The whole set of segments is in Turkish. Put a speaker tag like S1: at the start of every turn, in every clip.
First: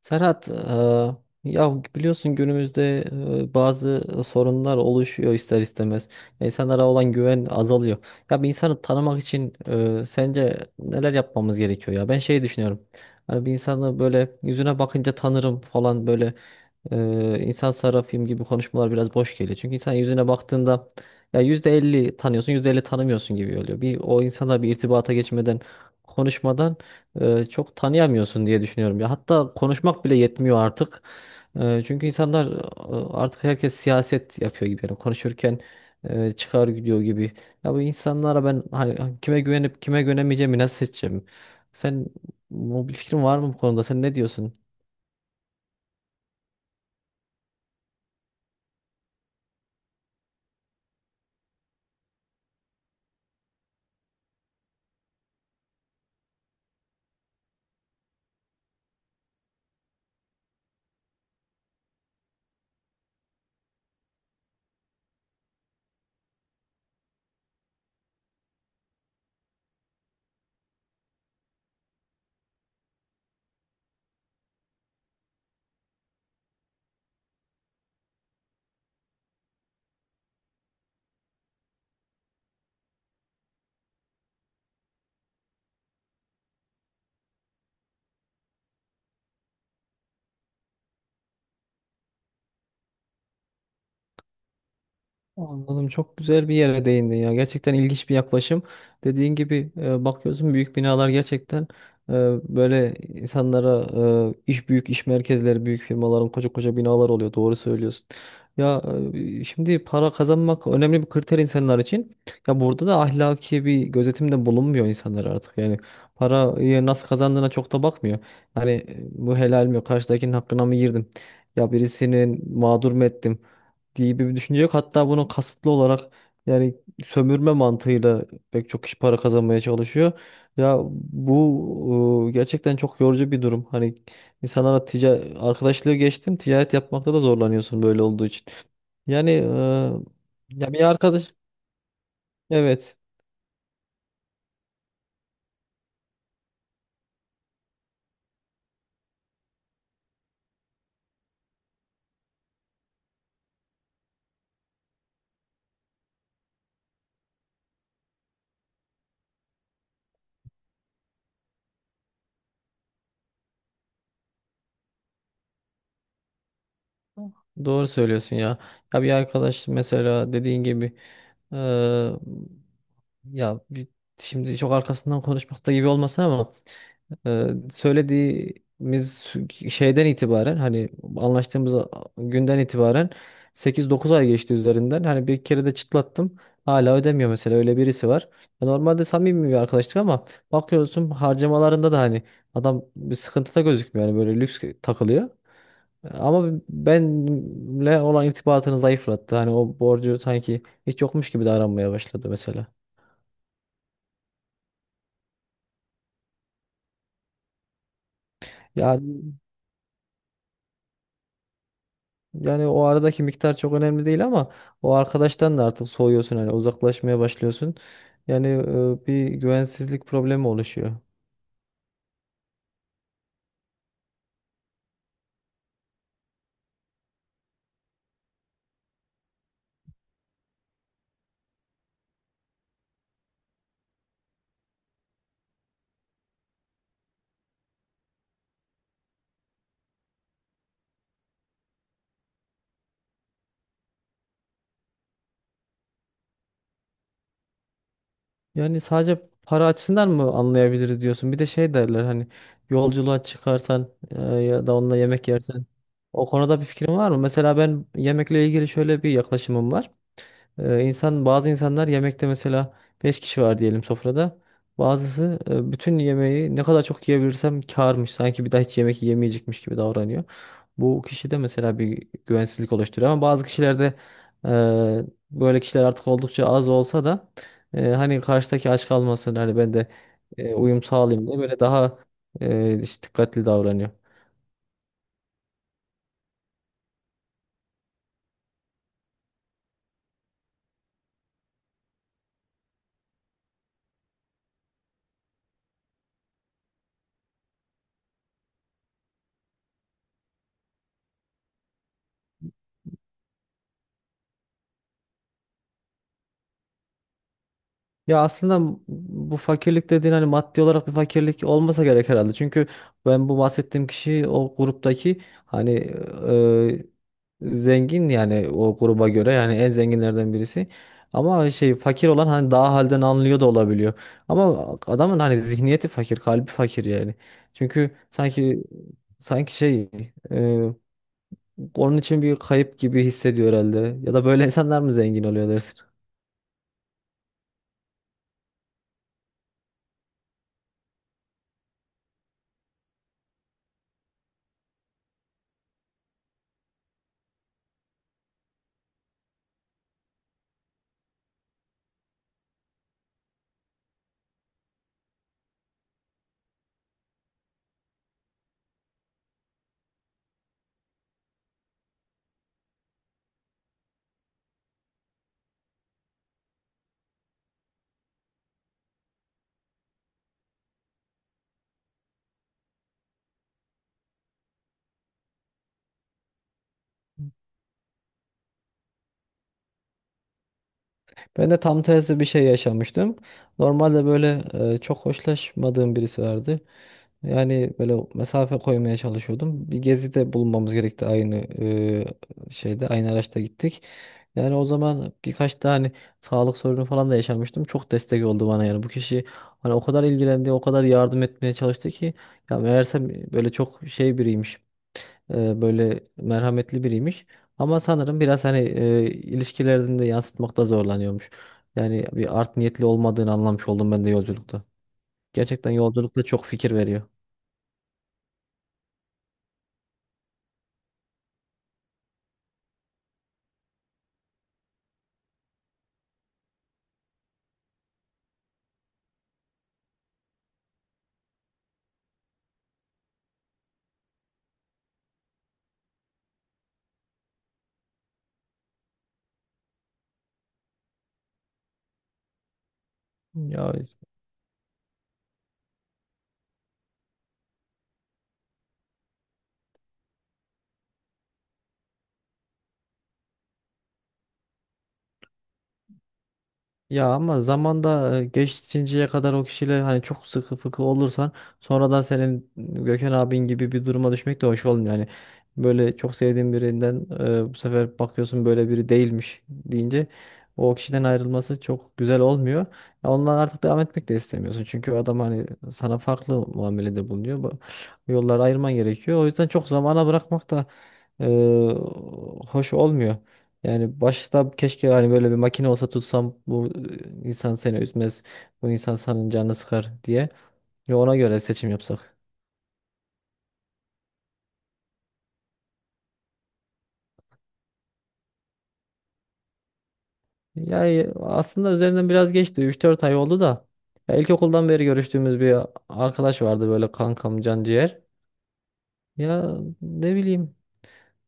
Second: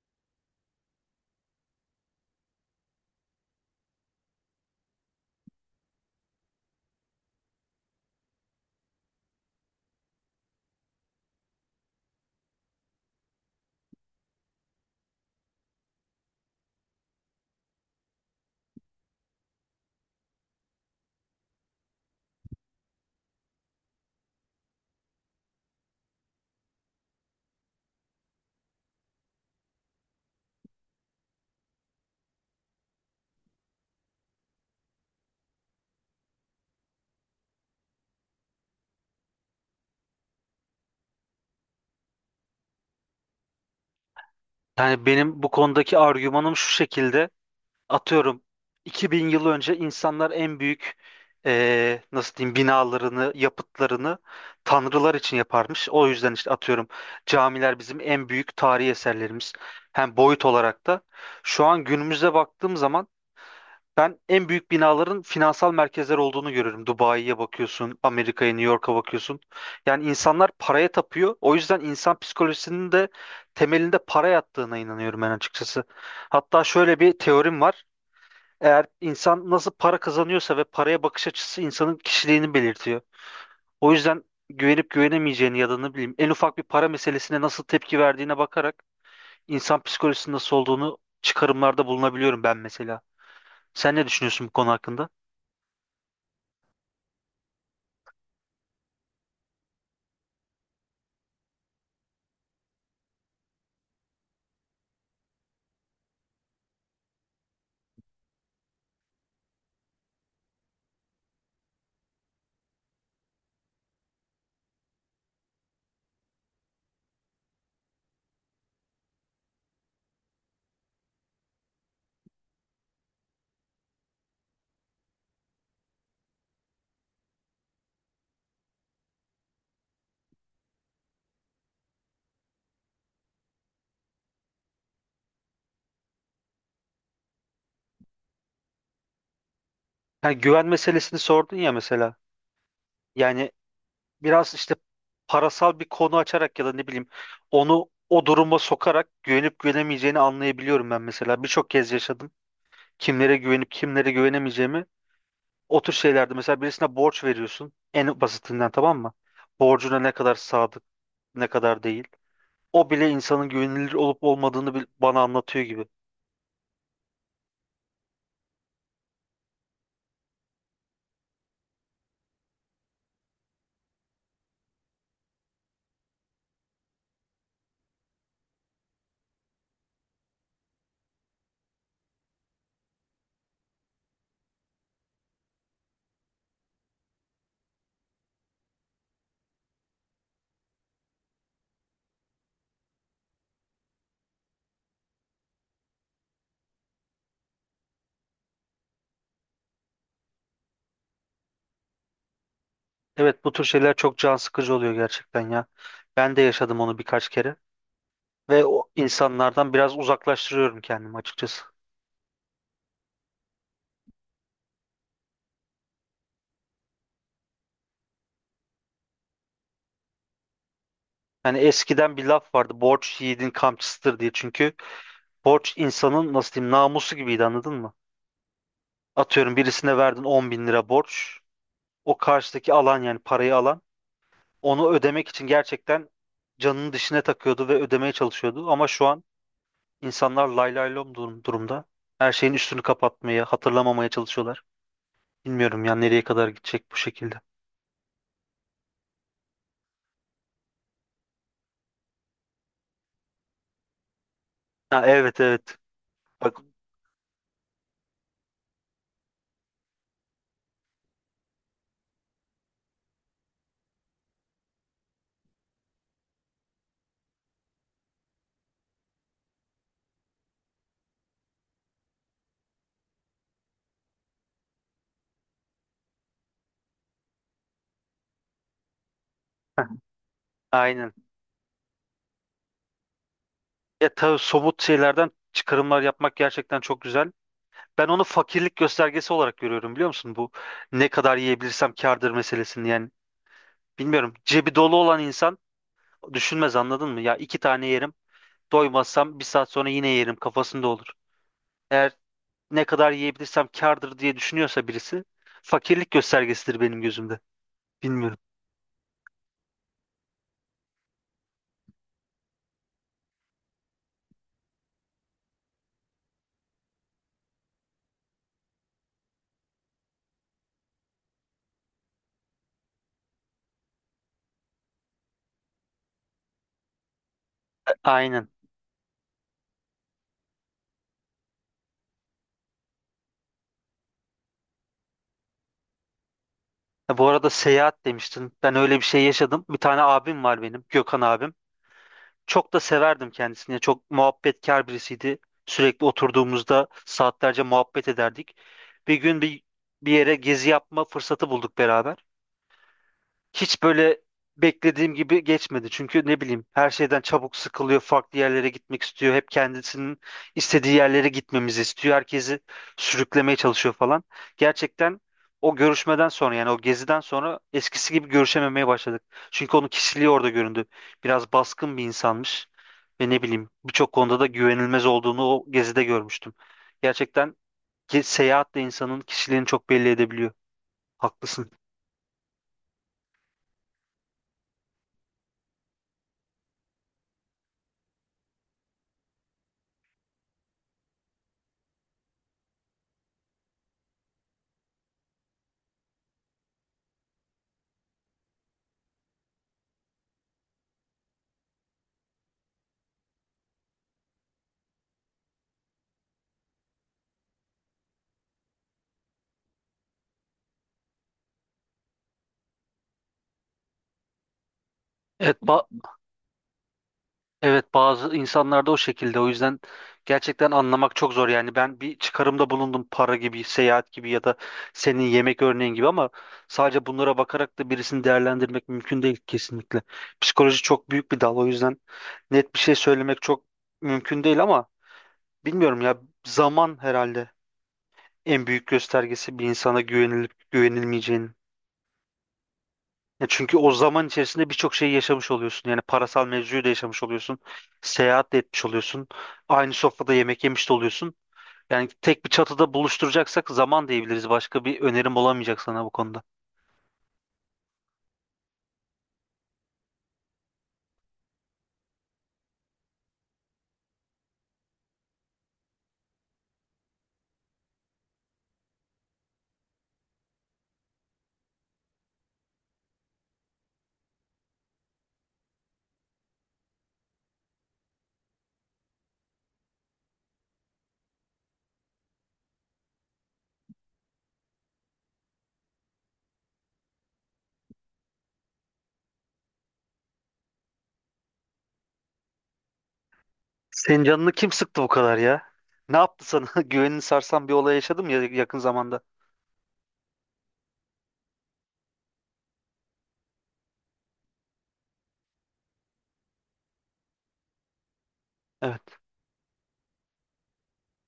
S1: Serhat, ya biliyorsun günümüzde bazı sorunlar oluşuyor ister istemez. İnsanlara olan güven azalıyor. Ya, bir insanı tanımak için sence neler yapmamız gerekiyor ya? Ben şey düşünüyorum. Hani bir insanı böyle yüzüne bakınca tanırım falan, böyle insan sarrafıyım gibi konuşmalar biraz boş geliyor. Çünkü insan yüzüne baktığında ya %50 tanıyorsun, %50 tanımıyorsun gibi oluyor. Bir o insana bir irtibata geçmeden, konuşmadan çok tanıyamıyorsun diye düşünüyorum. Ya hatta konuşmak bile yetmiyor artık. Çünkü insanlar artık herkes siyaset yapıyor gibi. Yani konuşurken çıkar gidiyor gibi. Ya, bu insanlara ben, hani, kime güvenip kime güvenemeyeceğimi nasıl seçeceğim? Sen, bu bir fikrin var mı bu konuda? Sen ne diyorsun?
S2: Yani benim bu konudaki argümanım şu şekilde. Atıyorum 2000 yıl önce insanlar en büyük nasıl diyeyim binalarını, yapıtlarını tanrılar için yaparmış. O yüzden işte atıyorum camiler bizim en büyük tarihi eserlerimiz. Hem boyut olarak da. Şu an günümüze baktığım zaman ben en büyük binaların finansal merkezler olduğunu görüyorum. Dubai'ye bakıyorsun, Amerika'ya, New York'a bakıyorsun. Yani insanlar paraya tapıyor. O yüzden insan psikolojisinin de temelinde para yattığına inanıyorum ben açıkçası. Hatta şöyle bir teorim var. Eğer insan nasıl para kazanıyorsa ve paraya bakış açısı insanın kişiliğini belirtiyor. O yüzden güvenip güvenemeyeceğini ya da ne bileyim en ufak bir para meselesine nasıl tepki verdiğine bakarak insan psikolojisinin nasıl olduğunu çıkarımlarda bulunabiliyorum ben mesela. Sen ne düşünüyorsun bu konu hakkında?
S1: Anladım. Çok güzel bir yere değindin ya. Gerçekten ilginç bir yaklaşım. Dediğin gibi bakıyorsun, büyük binalar gerçekten e, böyle insanlara, büyük iş merkezleri, büyük firmaların koca koca binalar oluyor. Doğru söylüyorsun. Ya, şimdi para kazanmak önemli bir kriter insanlar için. Ya, burada da ahlaki bir gözetimde bulunmuyor insanlar artık. Yani parayı nasıl kazandığına çok da bakmıyor. Hani bu helal mi? Karşıdakinin hakkına mı girdim? Ya birisinin mağdur mu ettim diye bir düşünce yok. Hatta bunu kasıtlı olarak, yani sömürme mantığıyla pek çok kişi para kazanmaya çalışıyor. Ya bu gerçekten çok yorucu bir durum. Hani insanlara arkadaşlığı geçtim, ticaret yapmakta da zorlanıyorsun böyle olduğu için. Yani
S2: Yani güven
S1: ya bir
S2: meselesini
S1: arkadaş,
S2: sordun ya mesela.
S1: evet,
S2: Yani biraz işte parasal bir konu açarak ya da ne bileyim onu o duruma sokarak güvenip güvenemeyeceğini anlayabiliyorum ben mesela. Birçok kez yaşadım. Kimlere güvenip kimlere güvenemeyeceğimi. O tür şeylerde mesela birisine borç veriyorsun. En basitinden tamam mı? Borcuna ne kadar sadık, ne kadar değil. O bile insanın güvenilir olup olmadığını bana anlatıyor gibi.
S1: doğru söylüyorsun ya. Ya bir arkadaş mesela, dediğin gibi e, ya bir, şimdi çok arkasından konuşmakta gibi olmasın ama söylediğimiz şeyden itibaren, hani anlaştığımız günden itibaren 8-9 ay geçti üzerinden. Hani bir kere de çıtlattım. Hala ödemiyor, mesela öyle birisi var. Ya, normalde samimi bir arkadaşlık ama bakıyorsun, harcamalarında da hani adam bir sıkıntıda gözükmüyor. Yani böyle lüks takılıyor. Ama benimle olan irtibatını zayıflattı. Hani o borcu sanki hiç yokmuş gibi davranmaya başladı mesela.
S2: Evet bu tür şeyler çok can sıkıcı oluyor gerçekten ya. Ben de yaşadım onu birkaç kere. Ve o
S1: Ya,
S2: insanlardan biraz uzaklaştırıyorum kendimi açıkçası.
S1: yani o aradaki miktar çok önemli değil ama o arkadaştan da artık soğuyorsun, hani uzaklaşmaya başlıyorsun. Yani bir güvensizlik problemi oluşuyor.
S2: Yani eskiden bir laf vardı borç yiğidin kamçısıdır diye çünkü borç insanın nasıl diyeyim namusu gibiydi anladın mı? Atıyorum birisine verdin 10 bin lira borç, o karşıdaki alan yani parayı alan onu ödemek için gerçekten canının dişine takıyordu ve ödemeye çalışıyordu ama şu an insanlar lay lay lom durumda her şeyin üstünü kapatmaya, hatırlamamaya çalışıyorlar. Bilmiyorum ya nereye kadar gidecek bu şekilde.
S1: Yani sadece para açısından mı anlayabiliriz diyorsun. Bir de şey derler hani, yolculuğa çıkarsan ya da onunla
S2: Ha,
S1: yemek
S2: evet,
S1: yersen.
S2: evet.
S1: O
S2: Bak,
S1: konuda bir fikrin var mı? Mesela ben yemekle ilgili şöyle bir yaklaşımım var. Bazı insanlar yemekte, mesela 5 kişi var diyelim sofrada. Bazısı, bütün yemeği ne kadar çok yiyebilirsem kârmış. Sanki bir daha hiç yemek yemeyecekmiş gibi davranıyor. Bu kişide mesela bir güvensizlik oluşturuyor ama bazı kişilerde, e, böyle kişiler artık oldukça az olsa da, hani karşıdaki aç kalmasın, hani ben de uyum
S2: aynen.
S1: sağlayayım diye, böyle daha işte dikkatli davranıyor.
S2: Ya tabii somut şeylerden çıkarımlar yapmak gerçekten çok güzel. Ben onu fakirlik göstergesi olarak görüyorum biliyor musun? Bu ne kadar yiyebilirsem kârdır meselesini yani. Bilmiyorum. Cebi dolu olan insan düşünmez anladın mı? Ya iki tane yerim, doymazsam bir saat sonra yine yerim kafasında olur. Eğer ne kadar yiyebilirsem kârdır diye düşünüyorsa birisi, fakirlik göstergesidir benim gözümde.
S1: Ya
S2: Bilmiyorum.
S1: aslında bu fakirlik dediğin hani maddi olarak bir fakirlik olmasa gerek herhalde. Çünkü ben, bu bahsettiğim kişi o gruptaki, hani, zengin, yani o gruba göre, yani en zenginlerden birisi. Ama şey, fakir olan hani daha halden anlıyor da olabiliyor. Ama adamın hani zihniyeti fakir, kalbi fakir yani. Çünkü
S2: Aynen.
S1: sanki şey, e, onun için bir kayıp gibi hissediyor herhalde. Ya da böyle insanlar mı zengin oluyor dersin?
S2: Ya, bu arada seyahat demiştin. Ben öyle bir şey yaşadım. Bir tane abim var benim, Gökhan abim. Çok da severdim kendisini. Yani çok muhabbetkar birisiydi. Sürekli oturduğumuzda saatlerce muhabbet ederdik. Bir gün bir yere gezi yapma fırsatı bulduk beraber, hiç böyle beklediğim gibi geçmedi. Çünkü ne bileyim her şeyden çabuk sıkılıyor, farklı yerlere gitmek istiyor. Hep kendisinin istediği yerlere gitmemizi istiyor. Herkesi sürüklemeye çalışıyor falan. Gerçekten o görüşmeden sonra, yani o geziden sonra eskisi gibi görüşememeye başladık. Çünkü onun kişiliği orada göründü. Biraz baskın bir insanmış ve ne bileyim birçok konuda da güvenilmez olduğunu o gezide görmüştüm. Gerçekten seyahat de insanın kişiliğini çok belli edebiliyor.
S1: Ben de
S2: Haklısın.
S1: tam tersi bir şey yaşamıştım. Normalde böyle çok hoşlaşmadığım birisi vardı. Yani böyle mesafe koymaya çalışıyordum. Bir gezide bulunmamız gerekti, aynı şeyde, aynı araçta gittik. Yani o zaman birkaç tane hani sağlık sorunu falan da yaşamıştım. Çok destek oldu bana yani. Bu kişi hani o kadar ilgilendi, o kadar yardım etmeye çalıştı ki ya, meğersem böyle çok şey biriymiş, böyle merhametli biriymiş. Ama sanırım biraz, hani, ilişkilerini de yansıtmakta zorlanıyormuş. Yani bir art niyetli olmadığını anlamış oldum ben de yolculukta.
S2: Evet,
S1: Gerçekten yolculukta çok fikir veriyor.
S2: evet bazı insanlarda o şekilde. O yüzden gerçekten anlamak çok zor. Yani ben bir çıkarımda bulundum, para gibi, seyahat gibi ya da senin yemek örneğin gibi, ama sadece bunlara bakarak da birisini değerlendirmek mümkün değil kesinlikle. Psikoloji çok büyük bir dal, o yüzden net bir şey söylemek çok mümkün değil ama bilmiyorum ya, zaman herhalde en büyük göstergesi bir insana güvenilip güvenilmeyeceğinin. Ya
S1: Ya
S2: çünkü o zaman içerisinde birçok şeyi yaşamış oluyorsun. Yani parasal mevzuyu da yaşamış oluyorsun. Seyahat de etmiş oluyorsun. Aynı sofrada yemek yemiş de oluyorsun. Yani tek bir çatıda buluşturacaksak zaman diyebiliriz. Başka bir önerim olamayacak sana bu konuda.
S1: Ya ama zamanda, geçinceye kadar o kişiyle hani çok sıkı fıkı olursan, sonradan senin Gökhan abin gibi bir duruma düşmek de hoş olmuyor. Yani böyle çok sevdiğin birinden bu sefer bakıyorsun böyle biri değilmiş deyince, o kişiden ayrılması çok güzel olmuyor. Ya, ondan artık devam etmek de istemiyorsun. Çünkü adam hani sana farklı muamelede bulunuyor. Bu yolları ayırman gerekiyor. O yüzden çok zamana bırakmak da e, hoş olmuyor. Yani başta keşke hani böyle bir makine olsa tutsam, bu insan seni üzmez, bu insan senin canını sıkar diye. Ve ona göre seçim yapsak.
S2: Senin canını kim sıktı bu kadar ya? Ne yaptı sana? Güvenini sarsan bir olay yaşadım ya yakın zamanda.
S1: Yani aslında üzerinden biraz geçti. 3-4 ay oldu da. Ya, ilkokuldan beri görüştüğümüz bir arkadaş vardı, böyle kankam, can.
S2: Evet.
S1: Ya ne bileyim,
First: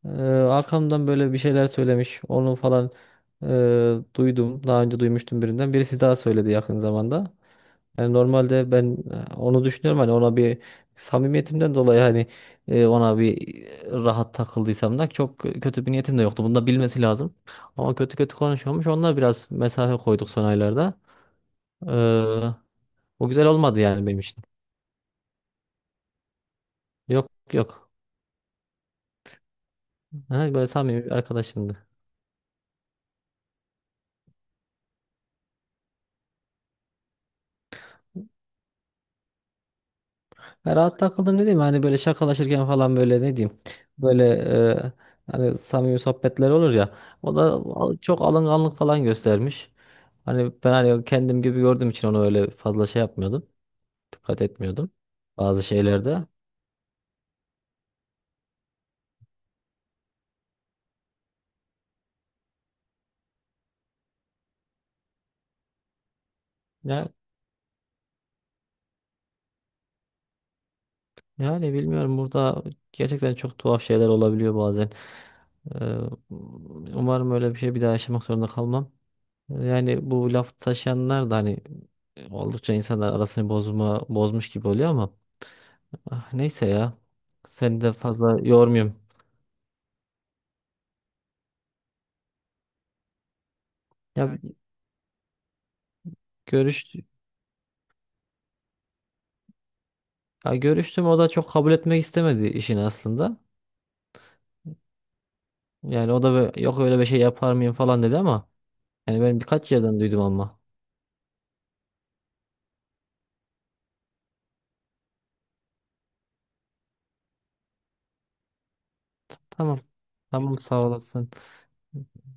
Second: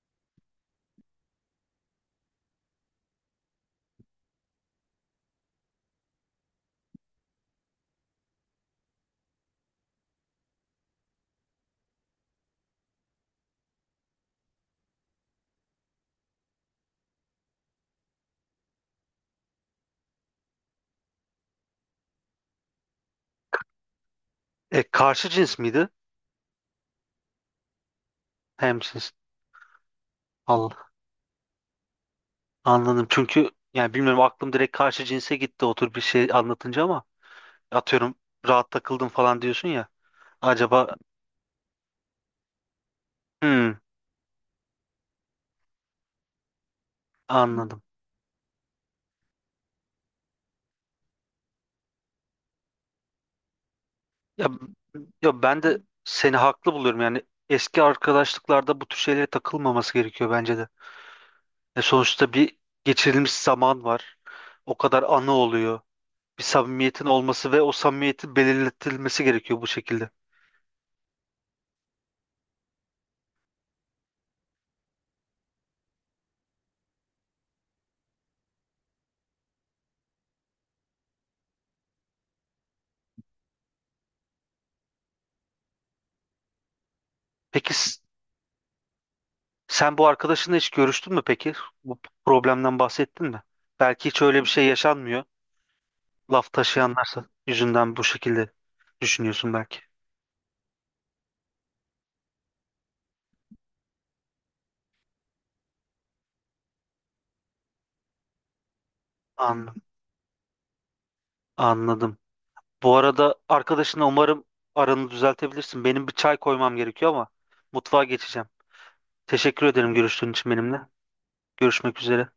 S1: arkamdan böyle bir şeyler söylemiş. Onu falan e, duydum. Daha önce duymuştum birinden. Birisi daha söyledi yakın zamanda. Yani normalde ben, onu düşünüyorum, hani ona bir samimiyetimden dolayı, hani ona bir rahat takıldıysam da çok kötü bir niyetim de yoktu. Bunu da bilmesi lazım. Ama kötü kötü konuşuyormuş. Onunla biraz mesafe koyduk son aylarda. Ee, O güzel olmadı yani benim için.
S2: E, karşı cins miydi?
S1: Yok, yok.
S2: Hem cins.
S1: Ha, böyle
S2: Allah.
S1: samimi bir arkadaşımdı.
S2: Anladım. Çünkü yani bilmiyorum, aklım direkt karşı cinse gitti otur bir şey anlatınca, ama atıyorum rahat takıldım falan diyorsun ya.
S1: Ha,
S2: Acaba.
S1: rahat takıldım dediğim, hani böyle şakalaşırken falan, böyle ne diyeyim.
S2: Hmm,
S1: Böyle e, hani samimi sohbetler olur ya. O da
S2: anladım.
S1: çok alınganlık falan göstermiş. Hani ben, hani kendim gibi gördüğüm için onu öyle fazla şey yapmıyordum. Dikkat
S2: Ya,
S1: etmiyordum
S2: ya ben
S1: bazı
S2: de
S1: şeylerde.
S2: seni haklı buluyorum. Yani eski arkadaşlıklarda bu tür şeylere takılmaması gerekiyor bence de. E sonuçta bir geçirilmiş zaman var. O kadar anı oluyor. Bir samimiyetin
S1: Ya,
S2: olması ve o samimiyetin belirletilmesi gerekiyor bu şekilde.
S1: yani bilmiyorum, burada gerçekten çok tuhaf şeyler olabiliyor bazen. Ee, Umarım öyle bir şey bir daha yaşamak zorunda kalmam. Yani bu laf taşıyanlar da hani oldukça insanlar arasını bozma, bozmuş gibi oluyor ama, ah, neyse ya.
S2: Peki
S1: Seni de fazla yormuyorum.
S2: sen bu arkadaşınla hiç görüştün mü peki? Bu problemden bahsettin mi? Belki hiç
S1: Ya,
S2: öyle
S1: evet.
S2: bir şey yaşanmıyor. Laf
S1: görüş
S2: taşıyanlarsa yüzünden bu şekilde düşünüyorsun belki.
S1: Ya, görüştüm, o da çok kabul etmek istemedi işini aslında. Yani o da yok, öyle bir şey yapar mıyım falan dedi ama, yani ben birkaç
S2: Anladım.
S1: yerden duydum ama.
S2: Anladım. Bu arada arkadaşına umarım aranı düzeltebilirsin. Benim bir çay koymam gerekiyor ama, mutfağa geçeceğim. Teşekkür
S1: Tamam.
S2: ederim görüştüğün için
S1: Tamam,
S2: benimle.
S1: sağ olasın.
S2: Görüşmek üzere.